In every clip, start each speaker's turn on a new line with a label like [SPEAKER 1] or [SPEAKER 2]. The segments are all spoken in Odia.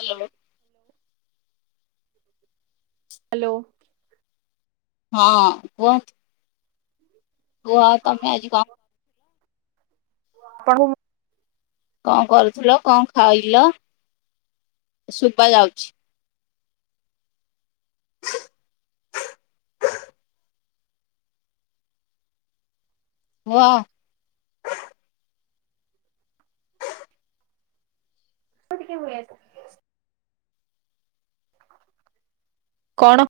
[SPEAKER 1] ହ୍ୟାଲୋ।
[SPEAKER 2] ହ୍ୟାଲୋ।
[SPEAKER 1] ହଁ କୁହ। କୁହ ତମେ ଆଜି କ
[SPEAKER 2] ପଳଉ।
[SPEAKER 1] କଣ କରୁଥିଲ କଣ ଖାଇଲ ଶୁବା ଯାଉଛି। କୁହ।
[SPEAKER 2] [unintelligible] କଣ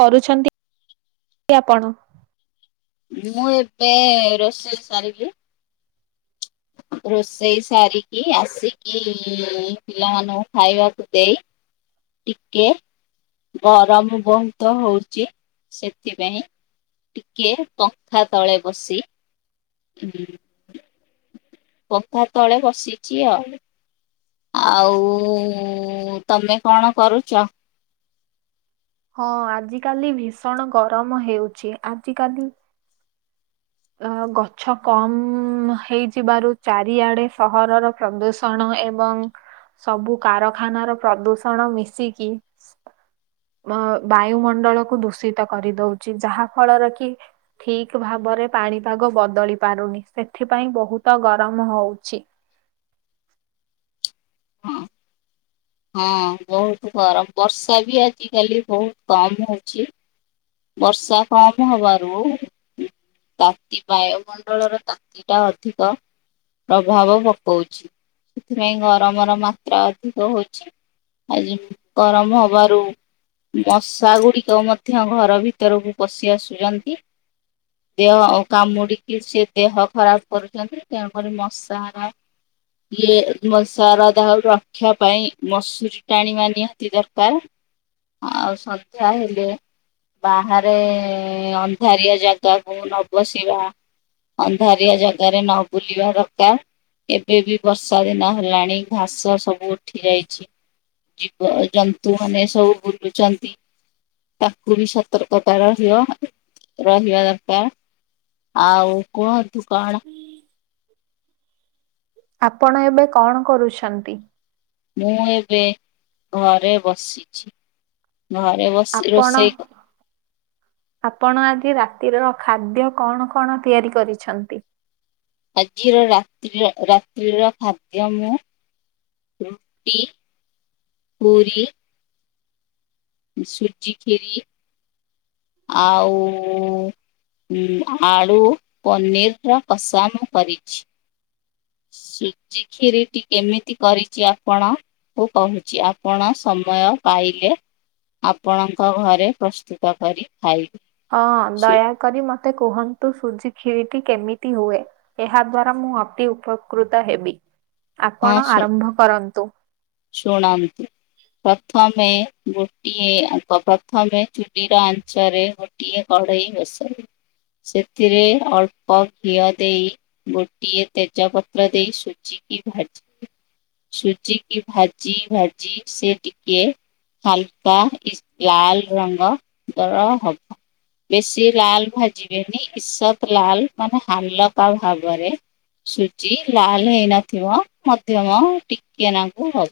[SPEAKER 2] କରୁଛନ୍ତି କି ଆପଣ?
[SPEAKER 1] ମୁଁ ଏବେ ରୋଷେଇ ସାରିଲି।
[SPEAKER 2] [unintelligible]
[SPEAKER 1] ରୋଷେଇ ସାରିକି ଆସିକି ପିଲାମାନଙ୍କୁ ଖାଇବାକୁ ଦେଇ ଟିକେ ଗରମ ବହୁତ ହଉଚି ସେଥିପାଇଁ ଟିକେ ପଙ୍ଖା ତଳେ ବସି ପଙ୍ଖା ତଳେ ବସିଛି ଆଉ। ଆଉ ତମେ କଣ କରୁଚ?
[SPEAKER 2] ହଁ ଆଜିିକାଲି ଭୀଷଣ ଗରମ ହେଉଛି ଆଜିିକାଲି ଅ ଗଛ କମ ହେଇଥିବାରୁ ଚାରିଆଡେ ସହରର ପ୍ରଦୂଷଣ ଏବଂ ସବୁ କାରଖାନାର ପ୍ରଦୂଷଣ ମିଶିକି ବ ବାୟୁମଣ୍ଡଳକୁ ଦୂଷିତ କରି ଦଉଚି ଯାହା ଫଳର କି ଠିକ୍ ଭାବରେ ପାଣିପାଗ ବଦଳି ପାରୁନି ସେଥିପାଇଁ ବହୁତ ଗରମ ହଉଛି।
[SPEAKER 1] ହଁ। ହଁ ବହୁତ ଗରମ, ବର୍ଷା ବି ଆଜିକାଲି ବହୁତ କମ ହଉଚି। ବର୍ଷା କମ ହବାରୁ ତାତି ବାୟୁମଣ୍ଡଳର ତାତିଟା ଅଧିକ ପ୍ରଭାବ ପକଉଛି, ସେଥିପାଇଁ ଗରମର ମାତ୍ରା ଅଧିକ ହୋଉଛି। ଆଜି ଗରମ ହବାରୁ ମଶା ଗୁଡ଼ିକ ମଧ୍ୟ ଘର ଭିତରକୁ ପଶି ଆସୁଚନ୍ତି। ଦେହ କାମୁଡିକି ସିଏ ଦେହ ଖରାପ କରୁଛନ୍ତି। ଏଠି ଆମର ମଶା ହରା ଇଏ ମଶାର ଦାଉ ରକ୍ଷା ପାଇଁ ମଶୁରୀ ଟାଣିବା ନିହାତି ଦରକାର। ଆଉ ସଂଧ୍ୟା ହେଲେ ବାହାରେ ଅନ୍ଧାରିଆ ଜାଗାକୁ ନ ବସିବା। ଅନ୍ଧାରିଆ ଜାଗାରେ ନ ବୁଲିବା ଦରକାର। ଏବେ ବି ବର୍ଷା ଦିନ ହେଲାଣି ଘାସ ସବୁ ଉଠି ଯାଇଚି। ଜୀବଜନ୍ତୁମାନେ ସବୁ ବୁଲୁଚନ୍ତି ତାକୁ ବି ସ ତର୍କତା ରହିବ ରହିବା ଦକା ଆଉ କୁହତୁ କଣ?
[SPEAKER 2] ଆପଣ ଏବେ କଣ କରୁଛନ୍ତି?
[SPEAKER 1] ମୁଁ ଏବେ ଘରେ ବସିଛି, ଘରେ ବ
[SPEAKER 2] ଆପଣ ଆପଣ ଆଜି ରାତିର ଖାଦ୍ୟ କଣ କଣ ତିଆରି କରିଛନ୍ତି?
[SPEAKER 1] ଆଜିର ରାତ୍ରିର ରାତ୍ରିର ଖାଦ୍ୟ ମୁଁ ରୁଟି, ପୁରି ସୁଜି କ୍ଷୀରି ଆଉ ଉଁ ଆଳୁ ପନିରର କଷା ମୁଁ କରିଛି। ସୁଜିକ୍ଷୀରିଟି କେମିତି କରିଚି ଆପଣ ଉ କହୁଚି ଆପଣ ସମୟ ପାଇଲେ ଆପଣଙ୍କ ଘରେ ପ୍ରସ୍ତୁତ କରି ଖାଇ
[SPEAKER 2] ହଁ ଦୟାକରି ମତେ କୁହନ୍ତୁ ସୁଜିକ୍ଷୀରିଟି କେମିତି ହୁଏ। ଏହା ଦ୍ଵାରା ମୁଁ ଅତି ଉପକୃତ ହେବି।
[SPEAKER 1] ହଁ
[SPEAKER 2] ଆପଣ
[SPEAKER 1] ଶୁ
[SPEAKER 2] ଆରମ୍ଭ କରନ୍ତୁ।
[SPEAKER 1] ଶୁଣନ୍ତୁ। ପ୍ରଥମେ ଗୋଟିଏ ଆଙ୍କ ପ୍ରଥମେ ଚୁଲିର ଆଂଞ୍ଚରେ ଗୋ ଟିଏ କଢ଼େଇ ବସାଉ ସେଥିରେ ଅଳ୍ପ ଘିଅ ଦେଇ ଗୋଟିଏ ତେଜ ପତ୍ର ଦେଇ ସୁଜିକି ଭାଜି ସୁଜିି କି ଭାଜି ଭାଜି ସେ ଟିକେ ହାଲକା ଇସ୍ ଲାଲ ରଙ୍ଗ ଦର ହବ। ବେଶୀ ଲାଲ ଭାଜିବେନି ଇସତ ଲାଲ ମାନେ ହାଲକା ଭାବରେ ସୁଜି ଲାଲ ହେଇନଥିବ ମଧ୍ୟମ ଟିକେ ନାଁକୁ ହଉ।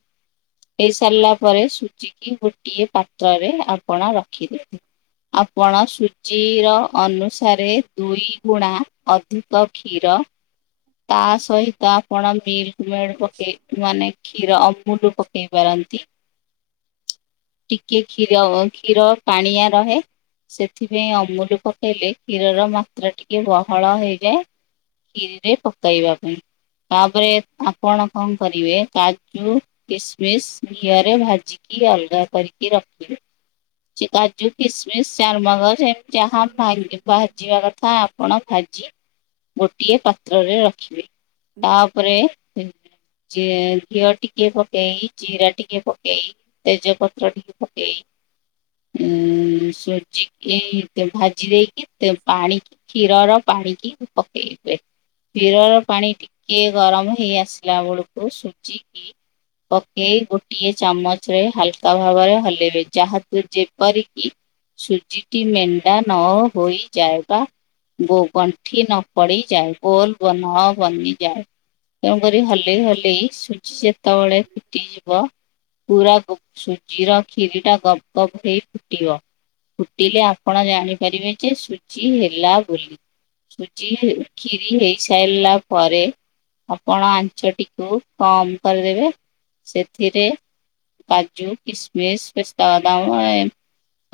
[SPEAKER 1] ଏଇ ସାରିଲା ପରେ ସୁଜିକି ଗୋଟିଏ ପାତ୍ରରେ ଆପଣ ରଖିଦେବେ। ଆପଣ ସୁଜିର ଅନୁସାରେ ଦୁଇ ଗୁଣା ଅଧିକ କ୍ଷୀର ତା ସହିତ ଆପଣ ମିଲ୍କ ମେଡ ପକେଇ ମାନେ କ୍ଷୀର ଅମୁଲୁ ପକେଇ ପାରନ୍ତି।
[SPEAKER 2] [inaudible]
[SPEAKER 1] ଟିକେ କ୍ଷୀର ଅ କ୍ଷୀର ପାଣିଆ ରହେ। ସେଥିପାଇଁ ଅମୁଲୁ ପକେଇଲେ କ୍ଷୀରର ମାତ୍ରା ଟିକେ ବହଳ ହେଇଯାଏ। କ୍ଷିରିରେ ପକାଇବା ପାଇଁ ତାପରେ ଆପଣ କଣ କରିବେ କାଜୁ କିସମିସ ଘିଅରେ ଭାଜିକି ଅଲଗା କରିକି ରଖିବେ। ଚି କାଜୁ କିସମିଶ ଚାରୁମଗଜ ଏମତୀ ଯାହା ଭାଙ୍ଗ ଭାଜିବା କଥା ଆପଣ ଭାଜି ଗୋଟିଏ ପାତ୍ରରେ ରଖିବେ। ତାପରେ ଇ ଯେ ଘିଅ ଟିକେ ପକେଇ ଜିରା ଟିକେ ପକେଇ ତେଜ ପତ୍ର ଟିକେ ପକେଇ ଉଁ ସୁଜିକି ତେ ଭାଜି ଦେଇକି ସେଥିରେ ପାଣି କ୍ଷୀରର ପାଣିିକି ପକେଇ ଦେ କ୍ଷୀରର ପାଣି ଟିକେ ଗରମ ହେଇ ଆସିଲା ବେଳକୁ ସୁଜିକି ପକେଇ ଗୋଟିଏ ଚାମଚରେ ହାଲକା ଭାବରେ ହଲେଇବେ ଯାହାକୁ ଯେପରିକି ସୂଜିଟି ମେଣ୍ଡା ନ ହୋଇ ଯାଏ ବା ଗୋ ଗଣ୍ଠି ନ ପଡିଯାଏ ଗୋଲ ବନ ବନିଯାଏ। ତେଣୁ କରି ହଲେଇ ହଲେଇ ସୁଜି ଯେତେବେଳେ ଫୁଟିଯିବ ପୁରା ଗୋ ସୁଜିର କ୍ଷିରି ଟା ଗପ୍ ଗପ୍ ହେଇ ଫୁଟିବ। ଫୁଟିଲେ ଆପଣ ଜାଣିପାରିବେ ଯେ ସୁଜି ହେଲା ବୋଲି। ସୁଜି କ୍ଷିରି ହେଇସାରିଲା ପରେ ଆପଣ ଆଞ୍ଚଟିକୁ କମ କରିଦେବେ ସେଥିରେ କାଜୁ କିଶମିଶ ପେସ୍ତା ବଦାମ ଏଁ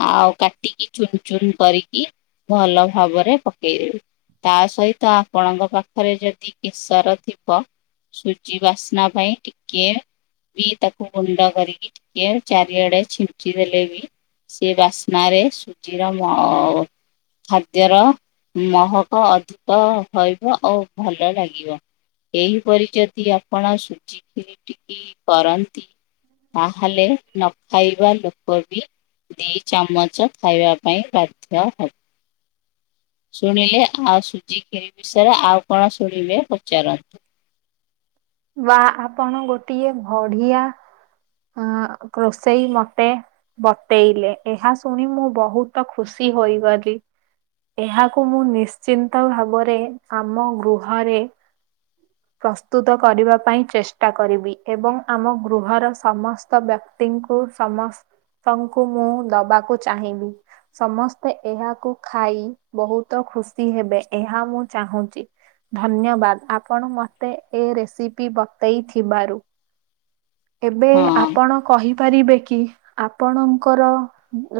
[SPEAKER 1] ଆଉ କାଟିକି ଚୁନୁ ଚୁନୁ କରିକି ଭଲ ଭାବରେ ପକେଇଦେବେ। ତା ସହିତ ଆପଣଙ୍କ ପାଖରେ ଯଦି କେଶର ଥିବ ସୁଜି ବାସି ନା ପାଇଁ ଟିକେ ବି ତାକୁ ଗୁଣ୍ଡ କରିକି ଟିକେ ଚାରିଆଡେ ଛିଞ୍ଚି ଦେଲେ ବି ସେ ବାସ୍ନ ରେ ସୁଜିର ମ ଅ ଖାଦ୍ୟର ମହକ ଅଧିକ ହଇବ ଓ ଭଲ ଲାଗିବ। ଏହି ପରି ଯଦି ଆପ ଆପଣ ସୁଜି ଖିରି ଟିକି କରନ୍ତି ତାହେଲେ ନ ଖାଇବା ଲୋ କୋବି ଦି ଚାମଚ ଖାଇବା ପାଇଁ ବାଧ୍ୟ ହବ। ଶୁଣିଲେ ଆଉ ସୁଜି କ୍ଷିରି ବିଷୟରେ ଆଉ କଣ ଶୁଣିବେ ପଚାରନ୍ତୁ।
[SPEAKER 2] ୱା ଆପଣ ଗୋଟିଏ ବଢିଆ ଆଁ ରୋଷେଇ ମତେ ବତେଇଲେ ଏହା ଶୁଣି ମୁଁ ବହୁତ ଖୁସି ହୋଇଗଲି। ଏହାକୁ ମୁଁ ନିଶ୍ଚିନ୍ତ ଭାବରେ ଆମ ଗୃହରେ ପ୍ରସ୍ତୁତ କରିବା ପାଇଁ ଚେଷ୍ଟା କରିବି ଏବଂ ଆମ ଗୃହର ସମସ୍ତ ବ୍ୟକ କ୍ତିଙ୍କୁ ସମସ୍ତଙ୍କୁ ମୁଁ ଦବାକୁ ଚାହିଁବି। ସମସ୍ତେ ଏହାକୁ ଖାଇ ବହୁତ ଖୁସି ହେବେ ଏହା ମୁଁ ଚାହୁଁଚି। ଧନ୍ୟବାଦ ଆପଣ ମତେ ଏ ରେସିପି ବତେଇଥିବାରୁ। ଏବେ
[SPEAKER 1] ହଁ
[SPEAKER 2] ଆପଣ କହିପାରିବେ କି ଆପଣଙ୍କର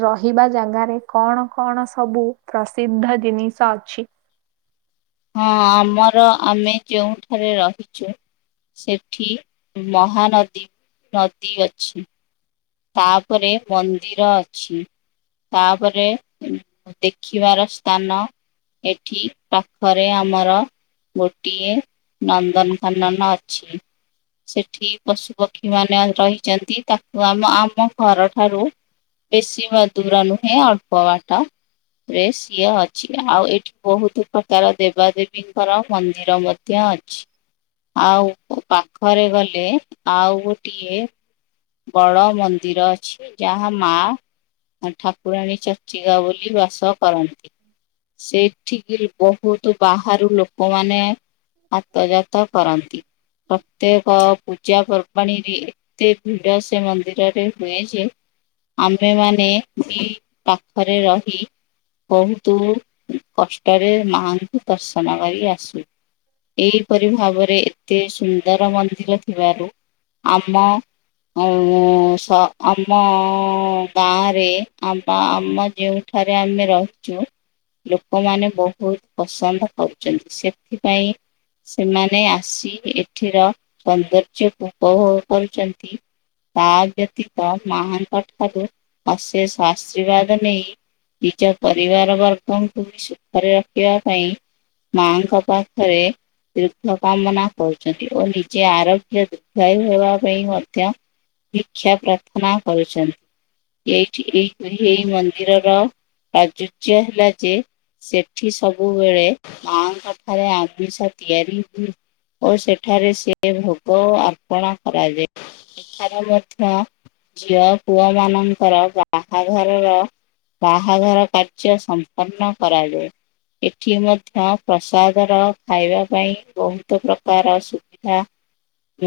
[SPEAKER 2] ରହିବା ଜାଗାରେ କଣ କଣ ସବୁ ପ୍ରସିଦ୍ଧ ଜିନିଷ ଅଛି।
[SPEAKER 1] ହଁ ଆମର ଆମେ ଯେଉଁଠାରେ ରହିଛୁ। ସେଠି ମହାନଦୀ ନଦୀ ଅଛି। ତାପରେ ମନ୍ଦିର ଅଛି। ତାପରେ ଦେଖିବାର ସ୍ଥାନ ଏଠି ପାଖରେ ଆମର ଗୋଟିଏ ନନ୍ଦନକନନ ଅଛି। ସେଠି ପଶୁ ପକ୍ଷୀ ମାନେ ରହିଛନ୍ତି ତାକୁ ଆମେ ଆମ ଘରଠାରୁ ବେଶୀ ମ ଦୁର ନୁହେଁ ଅଳ୍ପ ବାଟ। ରେ ସିଏ ଅଛି ଆଉ ଏଠି ବହୁତ ପ୍ରକାର ଦେବା ଦେବୀଙ୍କର ମନ୍ଦିର ମଧ୍ୟ ଅଛି। ଆଉ ପାଖରେ ଗଲେ ଆଉ ଗୋଟିଏ ବଡ ମନ୍ଦିର ଅଛି ଯାହା ମା ଠାକୁରାଣୀ ଚ ଚିର ବୋଲି ବାସ କରନ୍ତି। ସେଇଠିକି ବ ବହୁତ ବାହାରୁ ଲୋକମାନେ ଆତଜାତ କରନ୍ତି। ପ୍ରତ୍ୟେକ ପୂଜା ପର୍ବାଣିୀରେ। ଭିଡ ସେ ମନ୍ଦିରରେ ହୁଏ ଯେ ଆମ୍ଭେମାନେ ବି [unintelligible] ପାଖରେ ରହି। ବହୁତ କଷ୍ଟରେ ମାଙ୍କୁ ଦର୍ଶନ କରି ଆସୁ। ଏହିପରି ଭାବରେ ଏତେ ସୁନ୍ଦର ମନ୍ଦିର ଥିବାରୁ। ଆମ [unintelligible] ଆମ ଗାଁରେ ଆ ବା ଆମ ଯେଉଁଠାରେ ଆମେ ରହୁ ଛୁ ଲୋକମାନେ ବହୁତ ପସନ୍ଦ କରୁଛନ୍ତି। ସେଥିପାଇଁ ସେମାନେ ଆସି ଏଠିର ସୌନ୍ଦର୍ଯ୍ୟକୁ ଉପଭୋଗ କରୁଛନ୍ତି। ତା ବ୍ୟତୀତ ମହାଙ୍କ ଠାରୁ ଅଶେଷ ଆଶୀର୍ବାଦ ନେଇ ନିଜ ପରିବାର ବର୍ଗଙ୍କୁ ବି ସୁଖରେ ରଖିବା ପାଇଁ ମାଆଙ୍କ ପାଖରେ ଦୀର୍ଥ କାମନା କରୁଛନ୍ତି। ଓ ନିଜେ ଆରୋଗ୍ୟ ଦୁଖୟ ହେବା ପାଇଁ ମଧ୍ୟ ଭିକ୍ଷା ପ୍ରାର୍ଥନା କରୁଛନ୍ତି। ଏଇଠି ଏଇ ହେଇ ମନ୍ଦିରର ପ୍ରଚୁର୍ଯ୍ୟ ହେଲା ଯେ ସେଠି ସବୁବେଳେ ମାଙ୍କ ଠାରେ ଆମିଷ ତିଆରି ହୁଏ। ଓ ସେଠାରେ ସିଏ ଭୋଗ ଅର୍ପଣ କରାଯାଏ। ସେଠାରେ ମଧ୍ୟ ଝିଅ ପୁଅ ମାନଙ୍କର ବାହାଘରର ବାହାଘର କାର୍ଯ୍ୟ ସମ୍ପନ୍ନ କରାଯାଏ। ଏଠି ମଧ୍ୟ ପ୍ରସାଦର ଖାଇବା ପାଇଁ ବହୁତ ପ୍ରକାର ସୁବି ଧା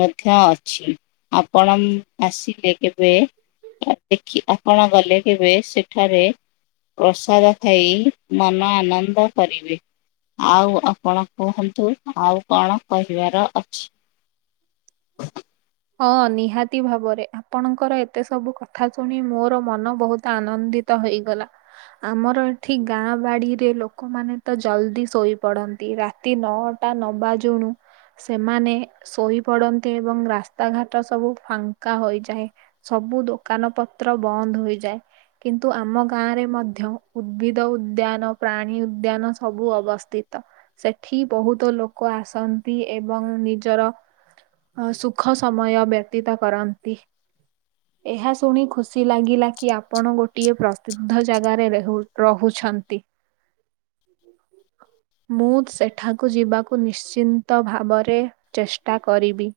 [SPEAKER 1] ମଧ୍ୟ ଅଛି ଆପଣ ଆସିଲେ କେବେ ଦେଖି ଆପଣ ଗଲେ କେବେ ସେଠାରେ। ପ୍ରସାଦ ଖାଇ ମନ ଆନନ୍ଦ କରିବେ। ଆଉ ଆପଣ କୁହନ୍ତୁ ଆଉ କଣ କହିବାର ଅଛି।
[SPEAKER 2] [inaudible] ହଁ ନିହାତି ଭାବରେ ଆପଣଙ୍କର ଏତେ ସବୁ କଥା ଶୁଣି ମୋର ମନ ବହୁତ ଆନନ୍ଦି ତ ହେଇଗଲା। ଆମର ଏଠି ଗାଁ ବାଡିରେ ଲୋକମାନେ ତ ଜଲ୍ଦି ଶୋଇପଡ଼ନ୍ତି। ରା ତି ନଅଟା ନବା ଯଉଣୁ ସେମାନେ ଶୋଇ ପଡନ୍ତି ଏବଂ ରାସ୍ ରାସ୍ତା ଘାଟ ସବୁ ଫାଙ୍କା ହୋଇଯାଏ। ସବୁ ଦୋକାନ ପତ୍ର ବନ୍ଦ ହୋଇଯାଏ। କିନ୍ତୁ ଆମ ଗାଁରେ ମଧ୍ୟ ଉଦ୍ଭିଦ ଉଦ୍ୟାନ, ପ୍ରାଣୀ ଉଦ୍ୟାନ ସବୁ ଅବସ୍ଥିତ। ସେଠି ବହୁତ ଲୋକ ଆସନ୍ତି, ଏବଂ ନିଜର ସୁଖ ଖ ସମୟ ବ୍ୟତୀତ କରନ୍ତି। ଏହା ଶୁଣି ଖୁସି ଲାଗିଲା କି ଆପଣ ଗୋଟିଏ ପ୍ରସିଦ୍ଧ ଜାଗାରେ ରହୁଛନ୍ତି। ହ ହ ମୁଁ ସେଠାକୁ ଯିବାକୁ ନିଶ୍ଚିନ୍ତ ଭାବରେ ଚେଷ୍ଟା କରିବି।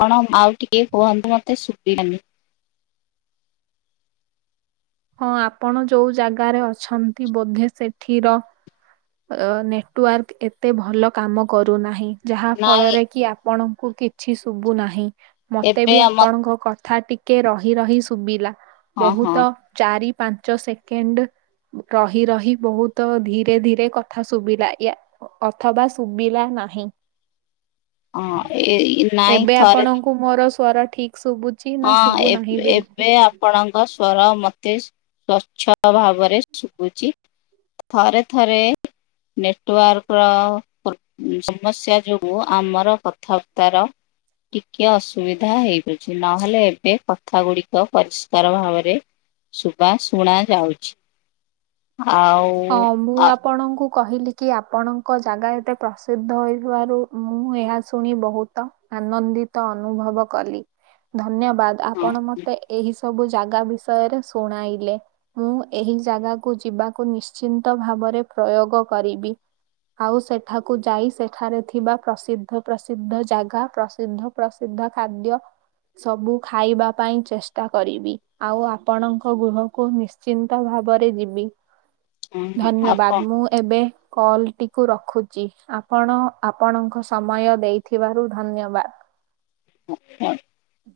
[SPEAKER 1] କଣ ଆଉ ଟିକେ କୁହନ୍ତୁ ମତେ ଶୁବିଲାନି।
[SPEAKER 2] ହଁ ଆପଣ ଯୋଉ ଜାଗାରେ ଅଛନ୍ତି ବୋଧେ ସେଠିର ଅ ନେଟୱାର୍କ ଏତେ ଭଲ କାମ କରୁନାହିଁ ଯାହା
[SPEAKER 1] ନାଇଁ
[SPEAKER 2] ଫଳରେ କି ଆପଣଙ୍କୁ କି କିଛି ଶୁଭୁ ନାହିଁ। ମତେ
[SPEAKER 1] ଏବେ
[SPEAKER 2] ବି
[SPEAKER 1] ଆମ
[SPEAKER 2] ଆପଣଙ୍କ କଥା ଟିକେ ରହି ରହି ଶୁଭିଲା।
[SPEAKER 1] ହଁ ହଁ
[SPEAKER 2] ବହୁତ ଚାରି ପାଞ୍ଚ ସେକେଣ୍ଡ ରହି ରହି ବହୁତ ଧୀରେ ଧୀରେ କଥା ଶୁଭିଲା ୟା ଅଥବା ଶୁଭିଲା ନାହିଁ।
[SPEAKER 1] ହଁ ଏଇ ନାଇଁ
[SPEAKER 2] ଏବେ
[SPEAKER 1] ଥରେ।
[SPEAKER 2] ଆପଣଙ୍କୁ ମୋର ସ୍ୱର ଠିକ୍ ଶୁଭୁ
[SPEAKER 1] ହଁ ଏବେ ଏବେ ଆ ଆପଣଙ୍କ ସ୍ଵର ମତେ ସ୍ଵଚ୍ଛଳ ଭାବରେ ଶୁଖୁଛି। ଥରେ ଥରେ ନେଟୱାର୍କ ର ସମସ୍ୟା ଯୋଗୁ ଆମର କଥାବାର୍ତ୍ତାର ଟିକେ ଅସୁବିଧା ହେଉଛି। ନହେଲେ ଏବେ କଥା ଗୁଡିକ ପରିଷ୍କାର ଭାବରେ ଶୁବା ଶୁଣା ଯାଉଛି ଆଉ
[SPEAKER 2] ହଁ ମୁଁ ଆ ଆପଣଙ୍କୁ କହିଲି କି ଆପଣଙ୍କ ଜାଗା ଏତେ ପ୍ରସିଦ୍ଧ ହୋଇଥିବାରୁ ମୁଁ ଏହା ଶୁଣି ବହୁତ ଆନନ୍ଦିତ ଅନୁଭବ କଲି ଧନ୍ୟବାଦ
[SPEAKER 1] ହଁ,
[SPEAKER 2] ଆପଣ ମତେ ଏହି ସବୁ ଜାଗା ବିଷୟରେ ଶୁଣାଇଲେ। ମୁଁ ଏହି ଜାଗାକୁ ଯିବାକୁ ନି ଶ୍ଚିନ୍ତ ଭାବରେ ପ୍ରୟୋଗ କରିବି। ଆଉ ସେଠାକୁ ଯାଇ ସେଠାରେ ଥିବା ପ୍ରସିଦ୍ଧ ପ୍ରସିଦ୍ଧ ଜାଗା ପ୍ରସିଦ୍ଧ ପ୍ରସିଦ୍ଧ ଖାଦ୍ୟ ସବୁ ଖାଇବା ପାଇଁ ଚେଷ୍ଟା କରିବି ଆଉ ଆପଣଙ୍କ ଗୃହକୁ ନି ଶ୍ଚିନ୍ତ ଭାବରେ ଯିବି।
[SPEAKER 1] ହଁ, ଆପଣ
[SPEAKER 2] ଧନ୍ୟବାଦ ମୁଁ ଏବେ କଲଟି କୁ ରଖୁଛି ଆପଣ ଆପଣଙ୍କ ସମୟ ଦେଇଥିବାରୁ ଧନ୍ୟବାଦ।
[SPEAKER 1] ହ ହଁ।
[SPEAKER 2] ହୁଁ